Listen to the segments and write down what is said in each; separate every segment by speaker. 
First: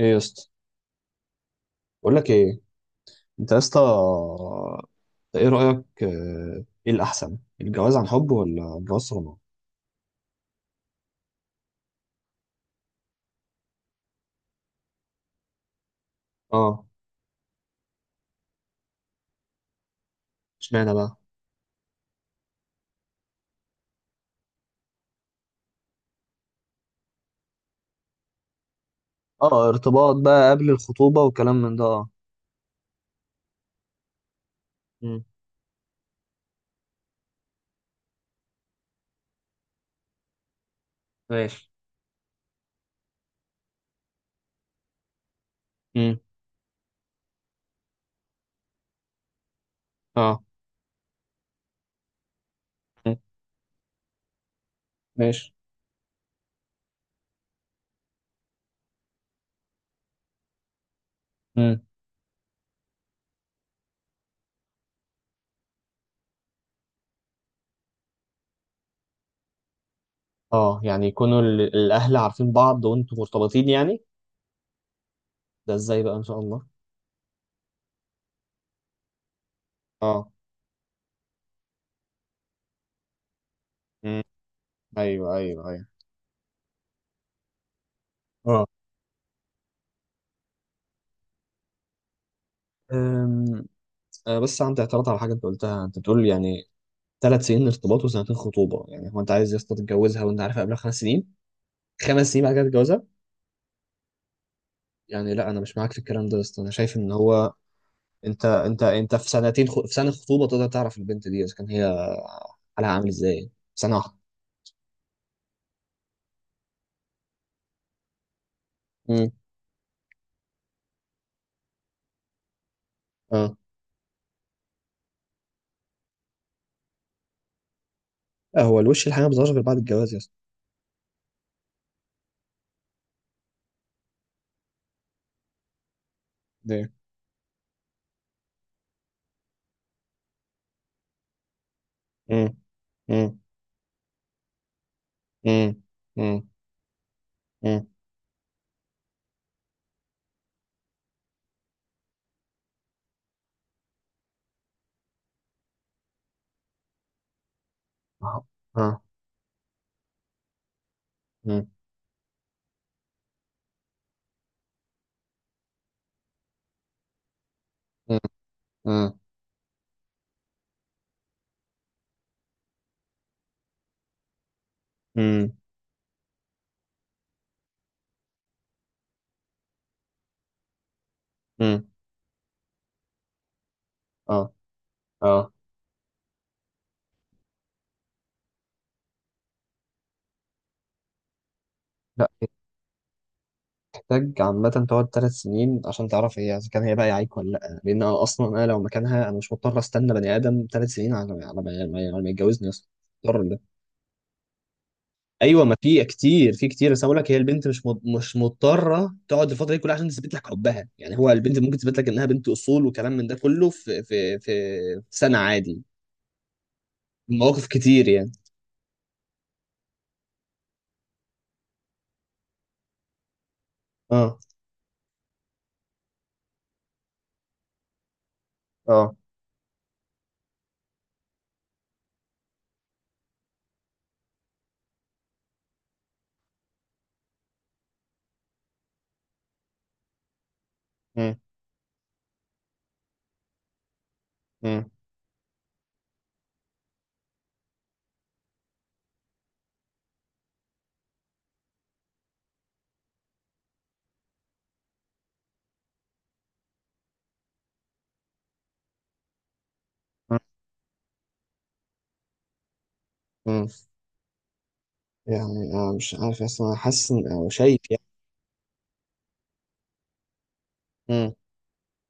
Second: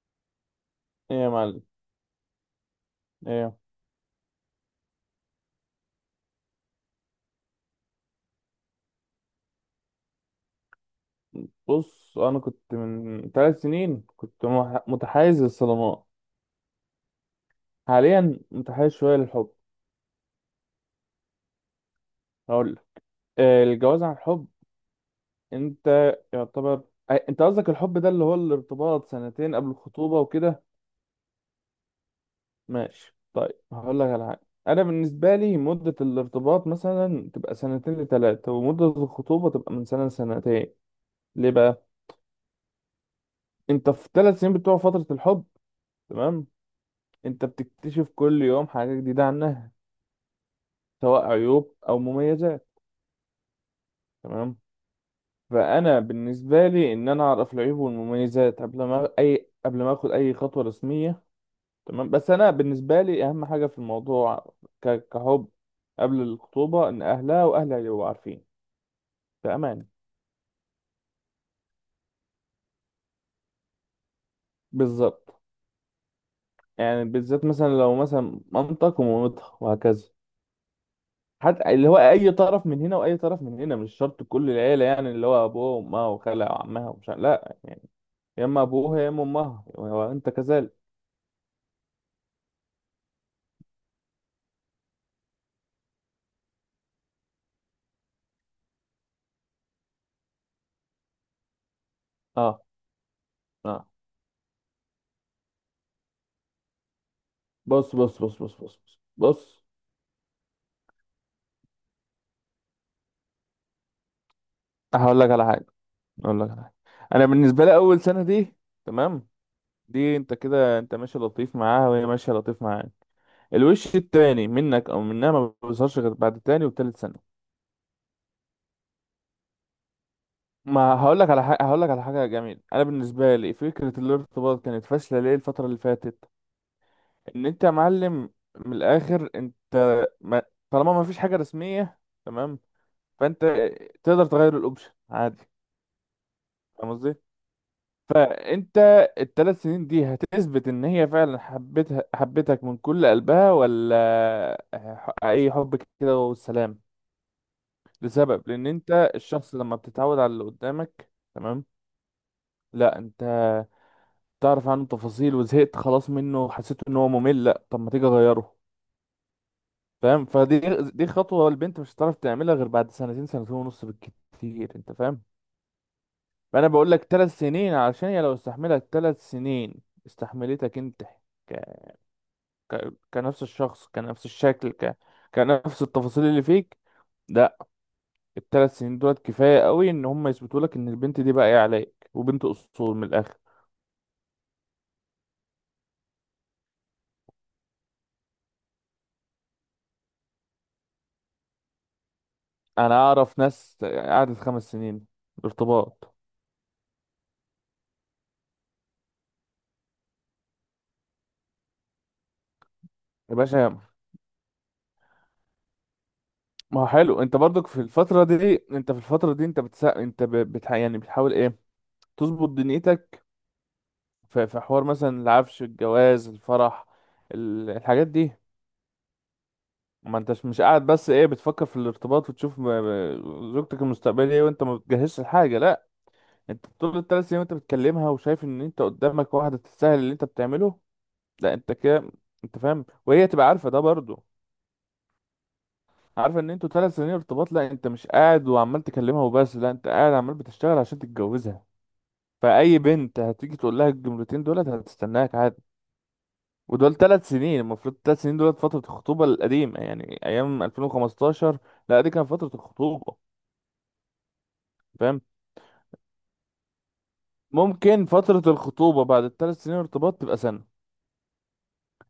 Speaker 1: ايه يا اسطى.
Speaker 2: ايه يا معلم،
Speaker 1: بقول لك ايه. انت
Speaker 2: ايه.
Speaker 1: يا اسطى، انت ايه رايك، ايه الاحسن، الجواز عن حب ولا الجواز صالونات؟
Speaker 2: بص، انا كنت من ثلاث سنين كنت متحيز للصدمات.
Speaker 1: اه.
Speaker 2: حاليا متحيز شويه للحب.
Speaker 1: اشمعنى بقى؟
Speaker 2: هقول لك. الجواز عن الحب. انت يعتبر. انت قصدك الحب ده اللي هو الارتباط سنتين
Speaker 1: اه،
Speaker 2: قبل
Speaker 1: ارتباط
Speaker 2: الخطوبه
Speaker 1: بقى
Speaker 2: وكده.
Speaker 1: قبل الخطوبة وكلام من ده، اه.
Speaker 2: ماشي طيب، هقول لك على حاجه. انا
Speaker 1: امم.
Speaker 2: بالنسبه لي مده الارتباط مثلا تبقى سنتين لثلاثه، ومده الخطوبه تبقى من سنه لسنتين. ليه
Speaker 1: ماشي.
Speaker 2: بقى؟ انت في ثلاث سنين بتوع فتره الحب،
Speaker 1: امم.
Speaker 2: تمام، انت بتكتشف كل يوم حاجه جديده عنها،
Speaker 1: اه.
Speaker 2: سواء عيوب او مميزات،
Speaker 1: مم.
Speaker 2: تمام.
Speaker 1: ماشي.
Speaker 2: فانا بالنسبه لي ان انا اعرف العيوب والمميزات قبل ما اي قبل ما اخد اي خطوه رسميه،
Speaker 1: امم.
Speaker 2: تمام. بس انا بالنسبه لي اهم حاجه في الموضوع كحب قبل الخطوبه ان اهلها واهلها يبقوا عارفين في امان.
Speaker 1: اه، يعني يكونوا الاهل عارفين بعض وانتوا مرتبطين يعني.
Speaker 2: بالظبط.
Speaker 1: ده ازاي بقى ان شاء الله؟
Speaker 2: يعني بالذات مثلا لو مثلا مامتك ومامتها وهكذا،
Speaker 1: اه.
Speaker 2: حتى اللي هو اي طرف من هنا واي طرف من هنا، مش
Speaker 1: امم.
Speaker 2: شرط كل العيله يعني اللي
Speaker 1: ايوه،
Speaker 2: هو
Speaker 1: ايوه،
Speaker 2: ابوها
Speaker 1: ايوه،
Speaker 2: وامها وخالها وعمها ومش لا، يا اما
Speaker 1: اه.
Speaker 2: ابوها يا اما امها وانت كذلك.
Speaker 1: أم، بس عندي اعتراض على حاجه انت قلتها، انت بتقول يعني 3 سنين ارتباط وسنتين خطوبه، يعني هو انت عايز يا اسطى تتجوزها وانت عارفها قبلها 5 سنين؟ 5 سنين بعد
Speaker 2: اه.
Speaker 1: كده تتجوزها؟
Speaker 2: آه.
Speaker 1: يعني لا، انا مش معاك في الكلام ده يا اسطى. انا شايف ان هو
Speaker 2: بص بص بص
Speaker 1: انت
Speaker 2: بص بص
Speaker 1: انت
Speaker 2: بص
Speaker 1: انت في
Speaker 2: بص.
Speaker 1: في سنه خطوبه تقدر تعرف البنت دي اذا كان هي حالها عامل ازاي. سنه واحده.
Speaker 2: هقول لك على حاجه هقول لك على حاجه. انا بالنسبه لي اول سنه دي، تمام،
Speaker 1: امم.
Speaker 2: دي انت كده انت ماشي لطيف معاها وهي ماشيه لطيف معاك.
Speaker 1: اه.
Speaker 2: الوش التاني منك او منها ما بيظهرش غير بعد تاني وتالت سنه.
Speaker 1: هو الوش الحقيقي ما بيظهرش غير بعد الجواز يا اسطى.
Speaker 2: ما هقول لك على حاجه، هقول لك على حاجه جميله. انا بالنسبه لي فكره الارتباط كانت فاشله ليه الفتره اللي فاتت؟
Speaker 1: ليه؟
Speaker 2: ان انت يا معلم، من الاخر انت، ما طالما ما فيش حاجه رسميه،
Speaker 1: مم.
Speaker 2: تمام،
Speaker 1: مم.
Speaker 2: فانت تقدر تغير الاوبشن عادي.
Speaker 1: مم. مم.
Speaker 2: فاهم قصدي؟
Speaker 1: مم.
Speaker 2: فانت الثلاث سنين دي هتثبت ان هي فعلا حبتها حبتك من كل قلبها، ولا اي حب كده والسلام.
Speaker 1: اه.
Speaker 2: لسبب لان
Speaker 1: اه.
Speaker 2: انت الشخص لما بتتعود على اللي قدامك، تمام،
Speaker 1: مم.
Speaker 2: لا انت تعرف عنه تفاصيل وزهقت خلاص منه، حسيت ان هو ممل. لا طب ما تيجي
Speaker 1: مم.
Speaker 2: اغيره.
Speaker 1: مم.
Speaker 2: فاهم؟ فدي دي خطوة البنت مش هتعرف تعملها غير بعد سنتين سنتين ونص بالكتير، انت فاهم.
Speaker 1: مم.
Speaker 2: فانا بقول لك ثلاث سنين علشان هي لو استحملت ثلاث سنين استحملتك انت،
Speaker 1: مم.
Speaker 2: كنفس الشخص كنفس
Speaker 1: اه.
Speaker 2: الشكل
Speaker 1: اه.
Speaker 2: كنفس التفاصيل اللي فيك. لا، الثلاث سنين دولت كفاية قوي ان هم يثبتوا لك ان البنت دي باقية عليك
Speaker 1: لا،
Speaker 2: وبنت اصول من الاخر.
Speaker 1: محتاج عامة تقعد 3 سنين عشان تعرف هي إذا كان هي بقى يعيك ولا لأ؟ لأن أنا أصلا أنا لو مكانها أنا مش مضطر أستنى بني آدم 3 سنين على ما، على ما يتجوزني أصلا.
Speaker 2: انا اعرف
Speaker 1: مضطر ده؟
Speaker 2: ناس قعدت خمس سنين
Speaker 1: أيوه، ما في
Speaker 2: ارتباط
Speaker 1: كتير، في كتير، بس أنا بقول لك هي البنت مش مضطرة تقعد الفترة دي كلها عشان تثبت لك حبها. يعني هو البنت ممكن تثبت لك إنها بنت أصول وكلام من ده
Speaker 2: يا
Speaker 1: كله
Speaker 2: باشا.
Speaker 1: في في سنة عادي.
Speaker 2: ما هو حلو، انت
Speaker 1: مواقف
Speaker 2: برضك في
Speaker 1: كتير
Speaker 2: الفترة
Speaker 1: يعني.
Speaker 2: دي انت في الفترة دي انت بتسا... انت ب... بتح... يعني بتحاول ايه؟ تظبط دنيتك،
Speaker 1: اه.
Speaker 2: في حوار مثلا العفش، الجواز، الفرح، الحاجات دي.
Speaker 1: اه.
Speaker 2: ما انتش مش قاعد بس ايه بتفكر في الارتباط وتشوف زوجتك المستقبلية ايه، وانت ما بتجهزش الحاجة. لا، انت طول الثلاث سنين وانت بتكلمها وشايف ان انت قدامك واحدة تستاهل اللي انت بتعمله.
Speaker 1: مم.
Speaker 2: لا انت كده، انت فاهم، وهي تبقى عارفة ده برضو،
Speaker 1: مم.
Speaker 2: عارفة ان انتوا ثلاث سنين ارتباط. لا انت مش قاعد وعمال تكلمها وبس، لا انت قاعد عمال بتشتغل عشان تتجوزها. فأي بنت هتيجي تقول لها الجملتين دولت هتستناك عادي. ودول ثلاث سنين المفروض، ثلاث سنين دولت فترة الخطوبة القديمة يعني
Speaker 1: مم.
Speaker 2: أيام 2015. لا دي كانت فترة الخطوبة.
Speaker 1: مم.
Speaker 2: فاهم؟
Speaker 1: يعني أنا مش عارف أصلا، أنا حاسس أو شايف يعني.
Speaker 2: ممكن فترة الخطوبة بعد الثلاث سنين ارتباط تبقى سنة.
Speaker 1: مم.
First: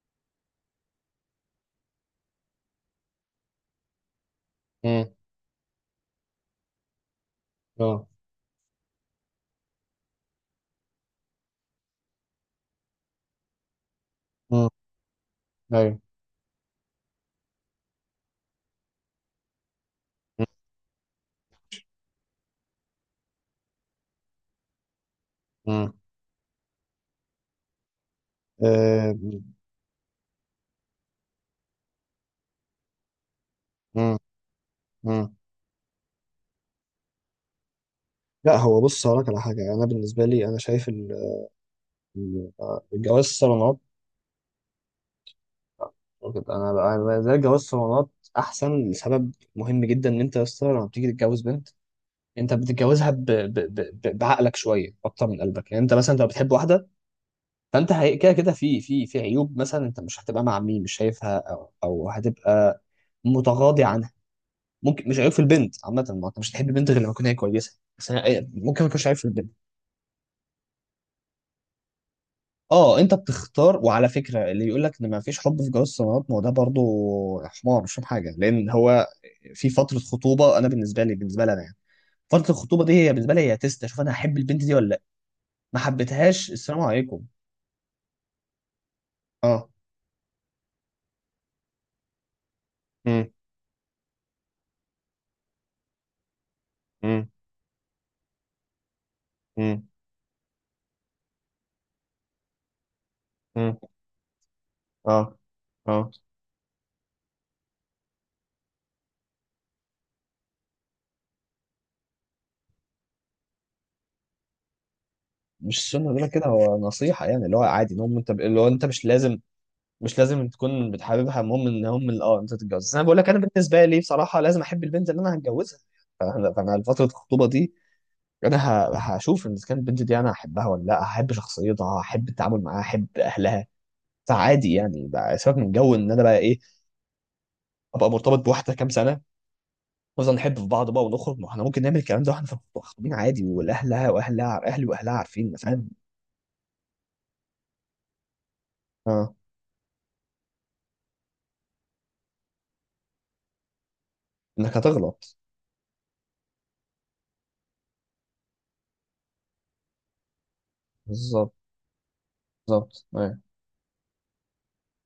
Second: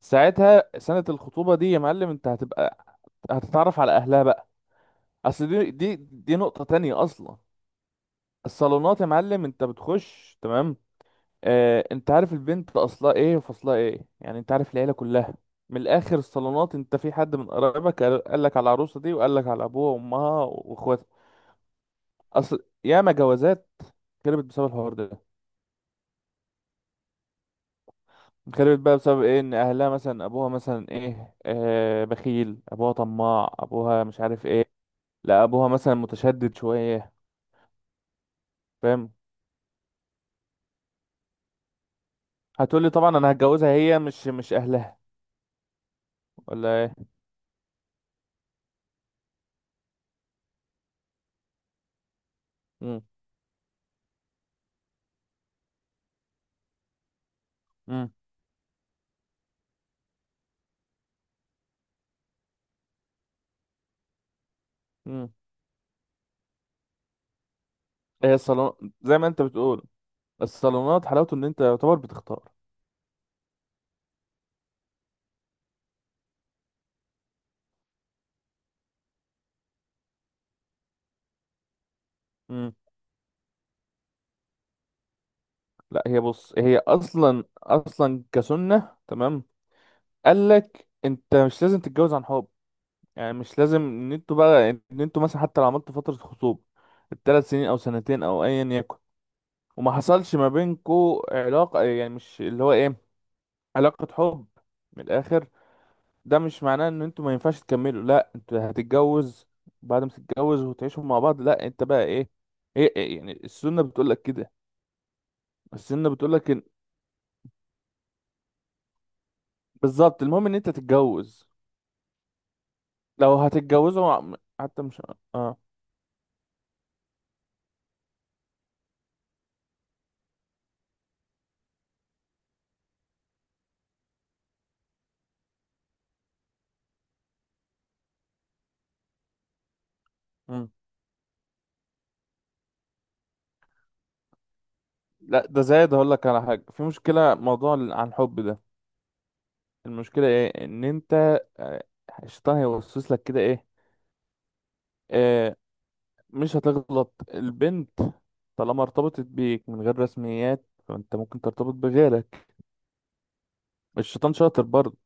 Speaker 2: ساعتها سنة الخطوبة دي يا معلم، انت هتبقى هتتعرف على اهلها بقى.
Speaker 1: مم.
Speaker 2: اصل دي نقطة تانية اصلا. الصالونات يا معلم انت بتخش تمام، اه، انت عارف البنت اصلها ايه وفصلها ايه، يعني انت
Speaker 1: اه.
Speaker 2: عارف العيلة كلها. من
Speaker 1: ايوه.
Speaker 2: الاخر الصالونات، انت في حد من قرايبك قال لك على العروسة دي وقال لك على ابوها وامها واخواتها. اصل ياما جوازات خربت بسبب الحوار ده.
Speaker 1: مم.
Speaker 2: خربت بقى
Speaker 1: آه،
Speaker 2: بسبب ايه؟ ان اهلها مثلا، ابوها مثلا ايه، آه، بخيل، ابوها طماع، ابوها
Speaker 1: مم.
Speaker 2: مش عارف ايه.
Speaker 1: مم.
Speaker 2: لا، ابوها مثلا متشدد شويه.
Speaker 1: لا، هو بص
Speaker 2: فاهم؟
Speaker 1: هقولك على حاجة. أنا بالنسبة لي أنا شايف ال-
Speaker 2: هتقولي طبعا
Speaker 1: الجواز
Speaker 2: انا هتجوزها
Speaker 1: صالونات.
Speaker 2: هي، مش اهلها.
Speaker 1: أنا
Speaker 2: ولا ايه؟
Speaker 1: أنا بالنسبة لي جواز صالونات أحسن لسبب مهم جدا. إن أنت يا اسطى لما بتيجي تتجوز بنت، أنت
Speaker 2: امم.
Speaker 1: بتتجوزها بعقلك شوية أكتر من قلبك. يعني أنت مثلا لو بتحب واحدة، فأنت
Speaker 2: امم.
Speaker 1: كده كده في في عيوب مثلا. أنت مش هتبقى مع مين مش شايفها، أو هتبقى متغاضي عن، ممكن مش عيب
Speaker 2: امم.
Speaker 1: في البنت عامة، ما انت مش هتحب البنت غير لما تكون هي كويسة. بس انا
Speaker 2: هي الصالون
Speaker 1: ممكن ما يكونش عيب
Speaker 2: زي
Speaker 1: في
Speaker 2: ما انت
Speaker 1: البنت.
Speaker 2: بتقول، الصالونات حلاوته ان انت يعتبر بتختار.
Speaker 1: اه، انت بتختار، وعلى فكرة اللي يقول لك ان ما فيش حب في جواز الصالونات، ما هو ده برضه حمار مش فاهم حاجة، لان هو في فترة خطوبة. انا بالنسبة لي انا يعني فترة
Speaker 2: امم.
Speaker 1: الخطوبة دي هي بالنسبة لي هي تيست اشوف انا هحب البنت دي ولا لا. ما
Speaker 2: لا هي،
Speaker 1: حبيتهاش
Speaker 2: بص، هي
Speaker 1: السلام عليكم.
Speaker 2: اصلا كسنه، تمام،
Speaker 1: اه.
Speaker 2: قال لك انت مش لازم تتجوز عن حب.
Speaker 1: امم.
Speaker 2: يعني مش لازم ان انتوا مثلا حتى لو عملتوا فترة خطوبة
Speaker 1: امم.
Speaker 2: الثلاث سنين او سنتين او ايا يكن،
Speaker 1: امم.
Speaker 2: وما حصلش ما بينكوا علاقة يعني مش اللي هو ايه،
Speaker 1: امم.
Speaker 2: علاقة حب، من
Speaker 1: اه.
Speaker 2: الاخر،
Speaker 1: اه.
Speaker 2: ده مش معناه ان انتوا ما ينفعش تكملوا. لا انتوا هتتجوز، بعد ما تتجوز وتعيشوا مع بعض، لا انت بقى ايه، إيه يعني، السنة بتقول لك كده.
Speaker 1: مش السنة
Speaker 2: السنة
Speaker 1: بيقول لك
Speaker 2: بتقول
Speaker 1: كده،
Speaker 2: لك إن...
Speaker 1: هو نصيحة يعني اللي هو عادي ان هو انت، اللي هو انت مش لازم، مش
Speaker 2: بالظبط، المهم
Speaker 1: لازم
Speaker 2: ان انت
Speaker 1: تكون بتحببها،
Speaker 2: تتجوز.
Speaker 1: المهم ان هم اه انت تتجوز. بس انا بقول لك
Speaker 2: لو
Speaker 1: انا بالنسبه لي
Speaker 2: هتتجوزوا
Speaker 1: بصراحه لازم
Speaker 2: حتى
Speaker 1: احب
Speaker 2: مش.
Speaker 1: البنت اللي انا
Speaker 2: اه.
Speaker 1: هتجوزها. فأنا فتره الخطوبه دي انا هشوف ان إذا كانت البنت دي انا هحبها ولا لا، هحب شخصيتها، هحب التعامل معاها، هحب اهلها. فعادي يعني بقى، سيبك من جو ان انا بقى ايه، ابقى مرتبط بواحده كام سنه، نفضل نحب في
Speaker 2: مم.
Speaker 1: بعض بقى ونخرج. ما احنا ممكن نعمل الكلام ده واحنا خطوبين عادي، والاهلها واهلها، اهلي واهلها
Speaker 2: لا،
Speaker 1: عارفين،
Speaker 2: ده
Speaker 1: فاهم.
Speaker 2: زايد. هقول لك على حاجة، في مشكلة موضوع عن الحب ده.
Speaker 1: اه،
Speaker 2: المشكلة ايه؟ ان انت آه، الشيطان هيوسوس لك كده ايه؟
Speaker 1: انك هتغلط.
Speaker 2: آه، مش هتغلط البنت، طالما ارتبطت بيك من غير رسميات فانت ممكن
Speaker 1: بالظبط.
Speaker 2: ترتبط بغيرك.
Speaker 1: بالظبط، أيوة.
Speaker 2: الشيطان شاطر برضه.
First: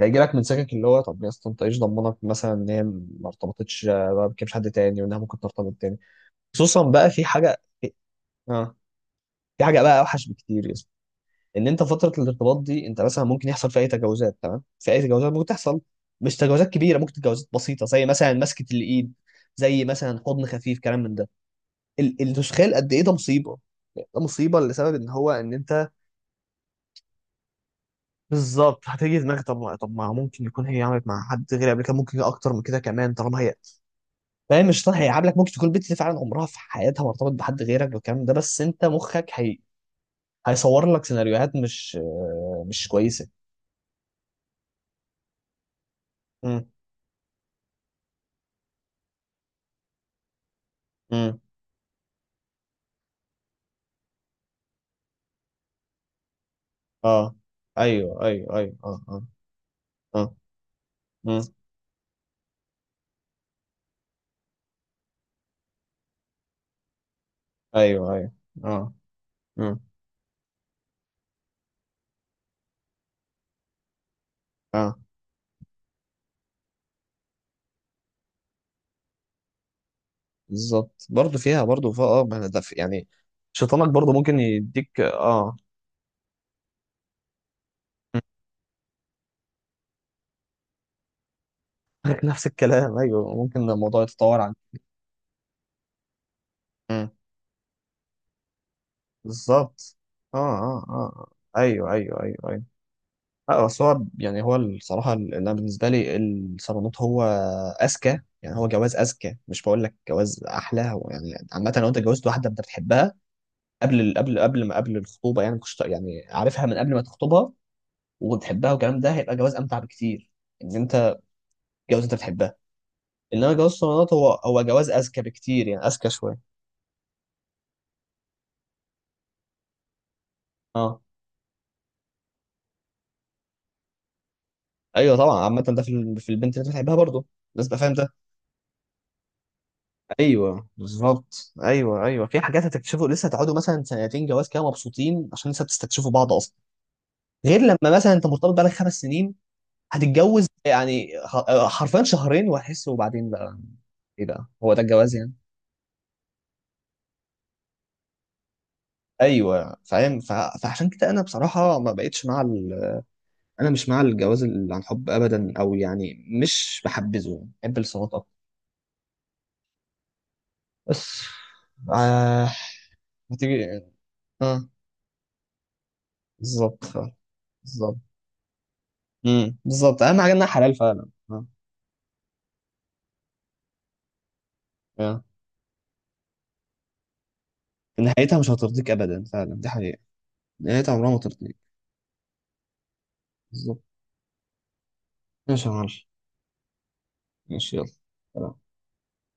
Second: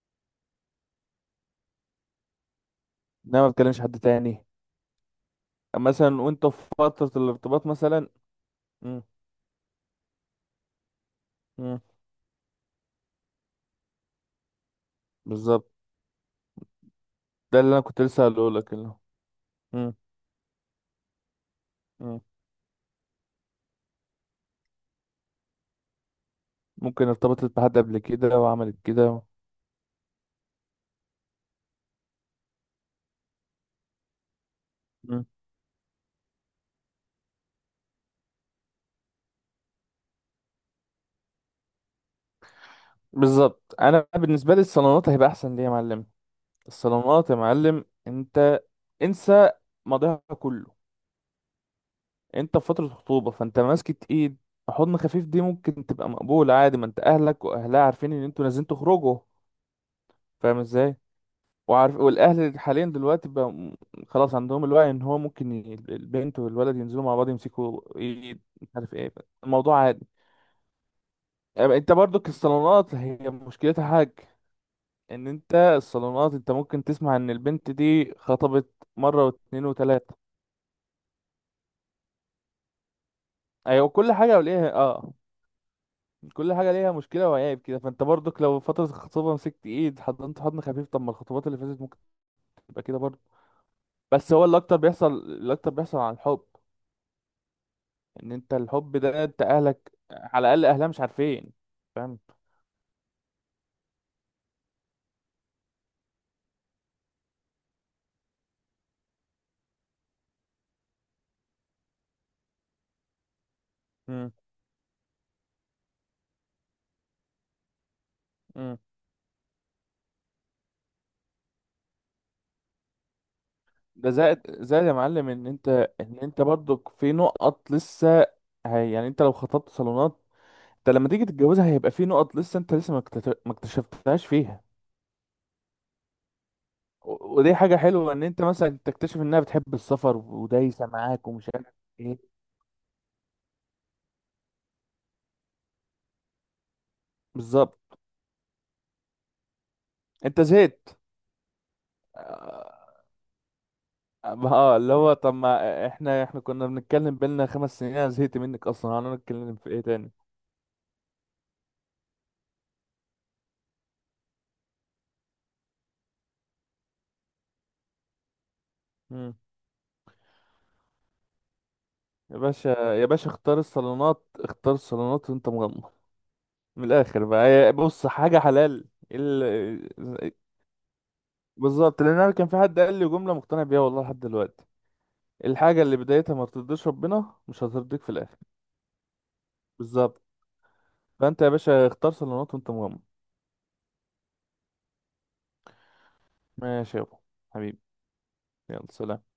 Speaker 1: هيجي لك من سكك اللي هو، طب يا اسطى انت ايش ضمنك مثلا ان هي ما
Speaker 2: انما ما بتكلمش
Speaker 1: ارتبطتش،
Speaker 2: حد
Speaker 1: ما
Speaker 2: تاني
Speaker 1: بتكلمش حد تاني، وانها ممكن ترتبط تاني.
Speaker 2: مثلا وانت في
Speaker 1: خصوصا بقى
Speaker 2: فترة
Speaker 1: في حاجه.
Speaker 2: الارتباط مثلا.
Speaker 1: اه.
Speaker 2: مم.
Speaker 1: في حاجه بقى اوحش بكتير يا اسطى، ان
Speaker 2: مم.
Speaker 1: انت فتره الارتباط دي انت مثلا ممكن يحصل فيها اي تجاوزات. تمام. في اي تجاوزات ممكن
Speaker 2: بالظبط.
Speaker 1: تحصل، مش تجاوزات كبيره، ممكن تجاوزات
Speaker 2: ده اللي انا
Speaker 1: بسيطه،
Speaker 2: كنت
Speaker 1: زي
Speaker 2: لسه
Speaker 1: مثلا
Speaker 2: هقوله
Speaker 1: مسكه
Speaker 2: لك اللي هو.
Speaker 1: الايد، زي
Speaker 2: مم.
Speaker 1: مثلا حضن خفيف كلام من ده.
Speaker 2: مم.
Speaker 1: انت مش متخيل قد ايه ده مصيبه. ده مصيبه لسبب ان هو ان انت.
Speaker 2: ممكن ارتبطت بحد قبل كده وعملت
Speaker 1: بالظبط. هتيجي
Speaker 2: كده.
Speaker 1: في دماغك طب ما، طب ما ممكن يكون هي عملت مع حد غير قبل كده، ممكن اكتر من كده كمان، طالما هي فاهم. مش صح؟
Speaker 2: مم.
Speaker 1: هيقعد لك، ممكن تكون البت دي فعلا عمرها في حياتها ما ارتبط بحد غيرك والكلام ده، بس انت مخك هيصور لك سيناريوهات مش، مش كويسه.
Speaker 2: بالظبط، انا بالنسبة لي الصالونات هيبقى احسن ليه يا معلم.
Speaker 1: امم.
Speaker 2: الصالونات يا معلم، انت انسى ماضيها كله.
Speaker 1: امم.
Speaker 2: انت في فترة خطوبة، فانت ماسكة ايد، حضن خفيف، دي ممكن تبقى مقبولة عادي، ما انت
Speaker 1: اه.
Speaker 2: اهلك واهلها عارفين
Speaker 1: ايوه،
Speaker 2: ان انتوا
Speaker 1: ايوه،
Speaker 2: نازلين
Speaker 1: ايوه، اه،
Speaker 2: تخرجوا.
Speaker 1: اه. اه.
Speaker 2: فاهم ازاي؟
Speaker 1: امم.
Speaker 2: وعارف، والاهل حاليا دلوقتي بقى خلاص عندهم الوعي ان هو ممكن البنت والولد ينزلوا مع بعض يمسكوا
Speaker 1: ايوه، ايوه،
Speaker 2: ايد مش عارف
Speaker 1: اه.
Speaker 2: ايه.
Speaker 1: امم.
Speaker 2: الموضوع عادي. أما انت برضو الصالونات هي مشكلتها حاجة،
Speaker 1: اه.
Speaker 2: ان انت الصالونات انت ممكن تسمع ان البنت دي خطبت مرة واتنين وتلاتة.
Speaker 1: بالظبط، برضه فيها، برضه فيها اه، ما أنا ده يعني شيطانك
Speaker 2: ايوه،
Speaker 1: برضه
Speaker 2: كل
Speaker 1: ممكن
Speaker 2: حاجه وليها
Speaker 1: يديك
Speaker 2: اه،
Speaker 1: اه.
Speaker 2: كل حاجه ليها مشكله وعيب كده. فانت
Speaker 1: مم.
Speaker 2: برضك لو فتره الخطوبه مسكت ايد حضنت حضن خفيف، طب ما الخطوبات اللي فاتت ممكن
Speaker 1: نفس
Speaker 2: تبقى كده
Speaker 1: الكلام.
Speaker 2: برضه.
Speaker 1: ايوه، ممكن الموضوع
Speaker 2: بس
Speaker 1: يتطور
Speaker 2: هو
Speaker 1: عن.
Speaker 2: اللي اكتر بيحصل، اللي اكتر بيحصل عن الحب،
Speaker 1: مم.
Speaker 2: ان انت الحب ده انت اهلك
Speaker 1: بالظبط. اه،
Speaker 2: على الاقل
Speaker 1: اه،
Speaker 2: اهلها
Speaker 1: اه.
Speaker 2: مش عارفين.
Speaker 1: آه. ايوه،
Speaker 2: فاهم؟
Speaker 1: ايوه، ايوه، أيوه. لا بس هو يعني هو الصراحة اللي أنا بالنسبة لي الصالونات هو أذكى، يعني هو جواز أذكى، مش بقول لك جواز أحلى. هو يعني عامة لو أنت جوزت واحدة أنت بتحبها قبل
Speaker 2: امم.
Speaker 1: قبل قبل ما قبل الخطوبة، يعني كنت يعني عارفها من قبل ما تخطبها وبتحبها
Speaker 2: امم.
Speaker 1: والكلام ده، هيبقى جواز أمتع بكتير. إن أنت جواز أنت بتحبها. إنما جواز
Speaker 2: ده
Speaker 1: الصالونات هو
Speaker 2: زائد
Speaker 1: هو
Speaker 2: زائد
Speaker 1: جواز
Speaker 2: يا
Speaker 1: أذكى
Speaker 2: معلم، ان
Speaker 1: بكتير،
Speaker 2: انت
Speaker 1: يعني أذكى
Speaker 2: ان انت
Speaker 1: شوية.
Speaker 2: برضك في نقط لسه، هي يعني انت لو خطبت صالونات، انت
Speaker 1: أه.
Speaker 2: لما تيجي تتجوزها هيبقى في نقط لسه انت لسه ما اكتشفتهاش فيها.
Speaker 1: أيوه طبعا، عامة ده في في البنت اللي أنت بتحبها برضه
Speaker 2: ودي
Speaker 1: لازم
Speaker 2: حاجة
Speaker 1: تبقى فاهم ده.
Speaker 2: حلوة ان انت مثلا تكتشف انها بتحب السفر
Speaker 1: ايوه
Speaker 2: ودايسة معاك ومش
Speaker 1: بالظبط،
Speaker 2: عارف
Speaker 1: ايوه، ايوه.
Speaker 2: ايه.
Speaker 1: في حاجات هتكتشفوا لسه، هتقعدوا مثلا سنتين جواز كده مبسوطين عشان لسه بتستكشفوا بعض اصلا. غير لما
Speaker 2: بالظبط.
Speaker 1: مثلا انت مرتبط بقالك 5 سنين،
Speaker 2: انت
Speaker 1: هتتجوز
Speaker 2: زهقت.
Speaker 1: يعني حرفيا شهرين
Speaker 2: اه.
Speaker 1: وهتحس وبعدين بقى ايه ده. هو ده
Speaker 2: اللي هو
Speaker 1: الجواز يعني.
Speaker 2: طب ما احنا كنا بنتكلم بينا خمس سنين، انا زهقت منك اصلا، انا نتكلم في
Speaker 1: ايوه
Speaker 2: ايه تاني؟
Speaker 1: فاهم. فعشان كده انا بصراحه ما بقتش مع انا مش مع الجواز اللي عن حب ابدا، او يعني مش بحبذه، بحب الصالونات اكتر.
Speaker 2: مم.
Speaker 1: بس.
Speaker 2: يا
Speaker 1: آه...
Speaker 2: باشا يا باشا، اختار
Speaker 1: هتيجي.
Speaker 2: الصالونات
Speaker 1: اه.
Speaker 2: اختار الصالونات وانت مغمض. من
Speaker 1: بالظبط.
Speaker 2: الاخر بقى،
Speaker 1: بالظبط.
Speaker 2: بص، حاجة حلال. ال...
Speaker 1: بالظبط، اهم حاجه انها حلال، فعلا اه.
Speaker 2: بالظبط، لان انا كان في حد قال لي جملة مقتنع بيها والله لحد دلوقتي.
Speaker 1: آه.
Speaker 2: الحاجة اللي بدايتها ما بترضيش ربنا مش هترضيك في الاخر.
Speaker 1: نهايتها مش هترضيك ابدا، فعلا دي حقيقه.
Speaker 2: بالظبط.
Speaker 1: نهايتها عمرها ما
Speaker 2: فانت يا
Speaker 1: ترضيك.
Speaker 2: باشا اختار صالونات وانت مغمض.
Speaker 1: بالظبط. ماشي يا معلم.
Speaker 2: ماشي يابا.
Speaker 1: ماشي
Speaker 2: حبيبي.
Speaker 1: يلا. سلام.
Speaker 2: يلا سلام.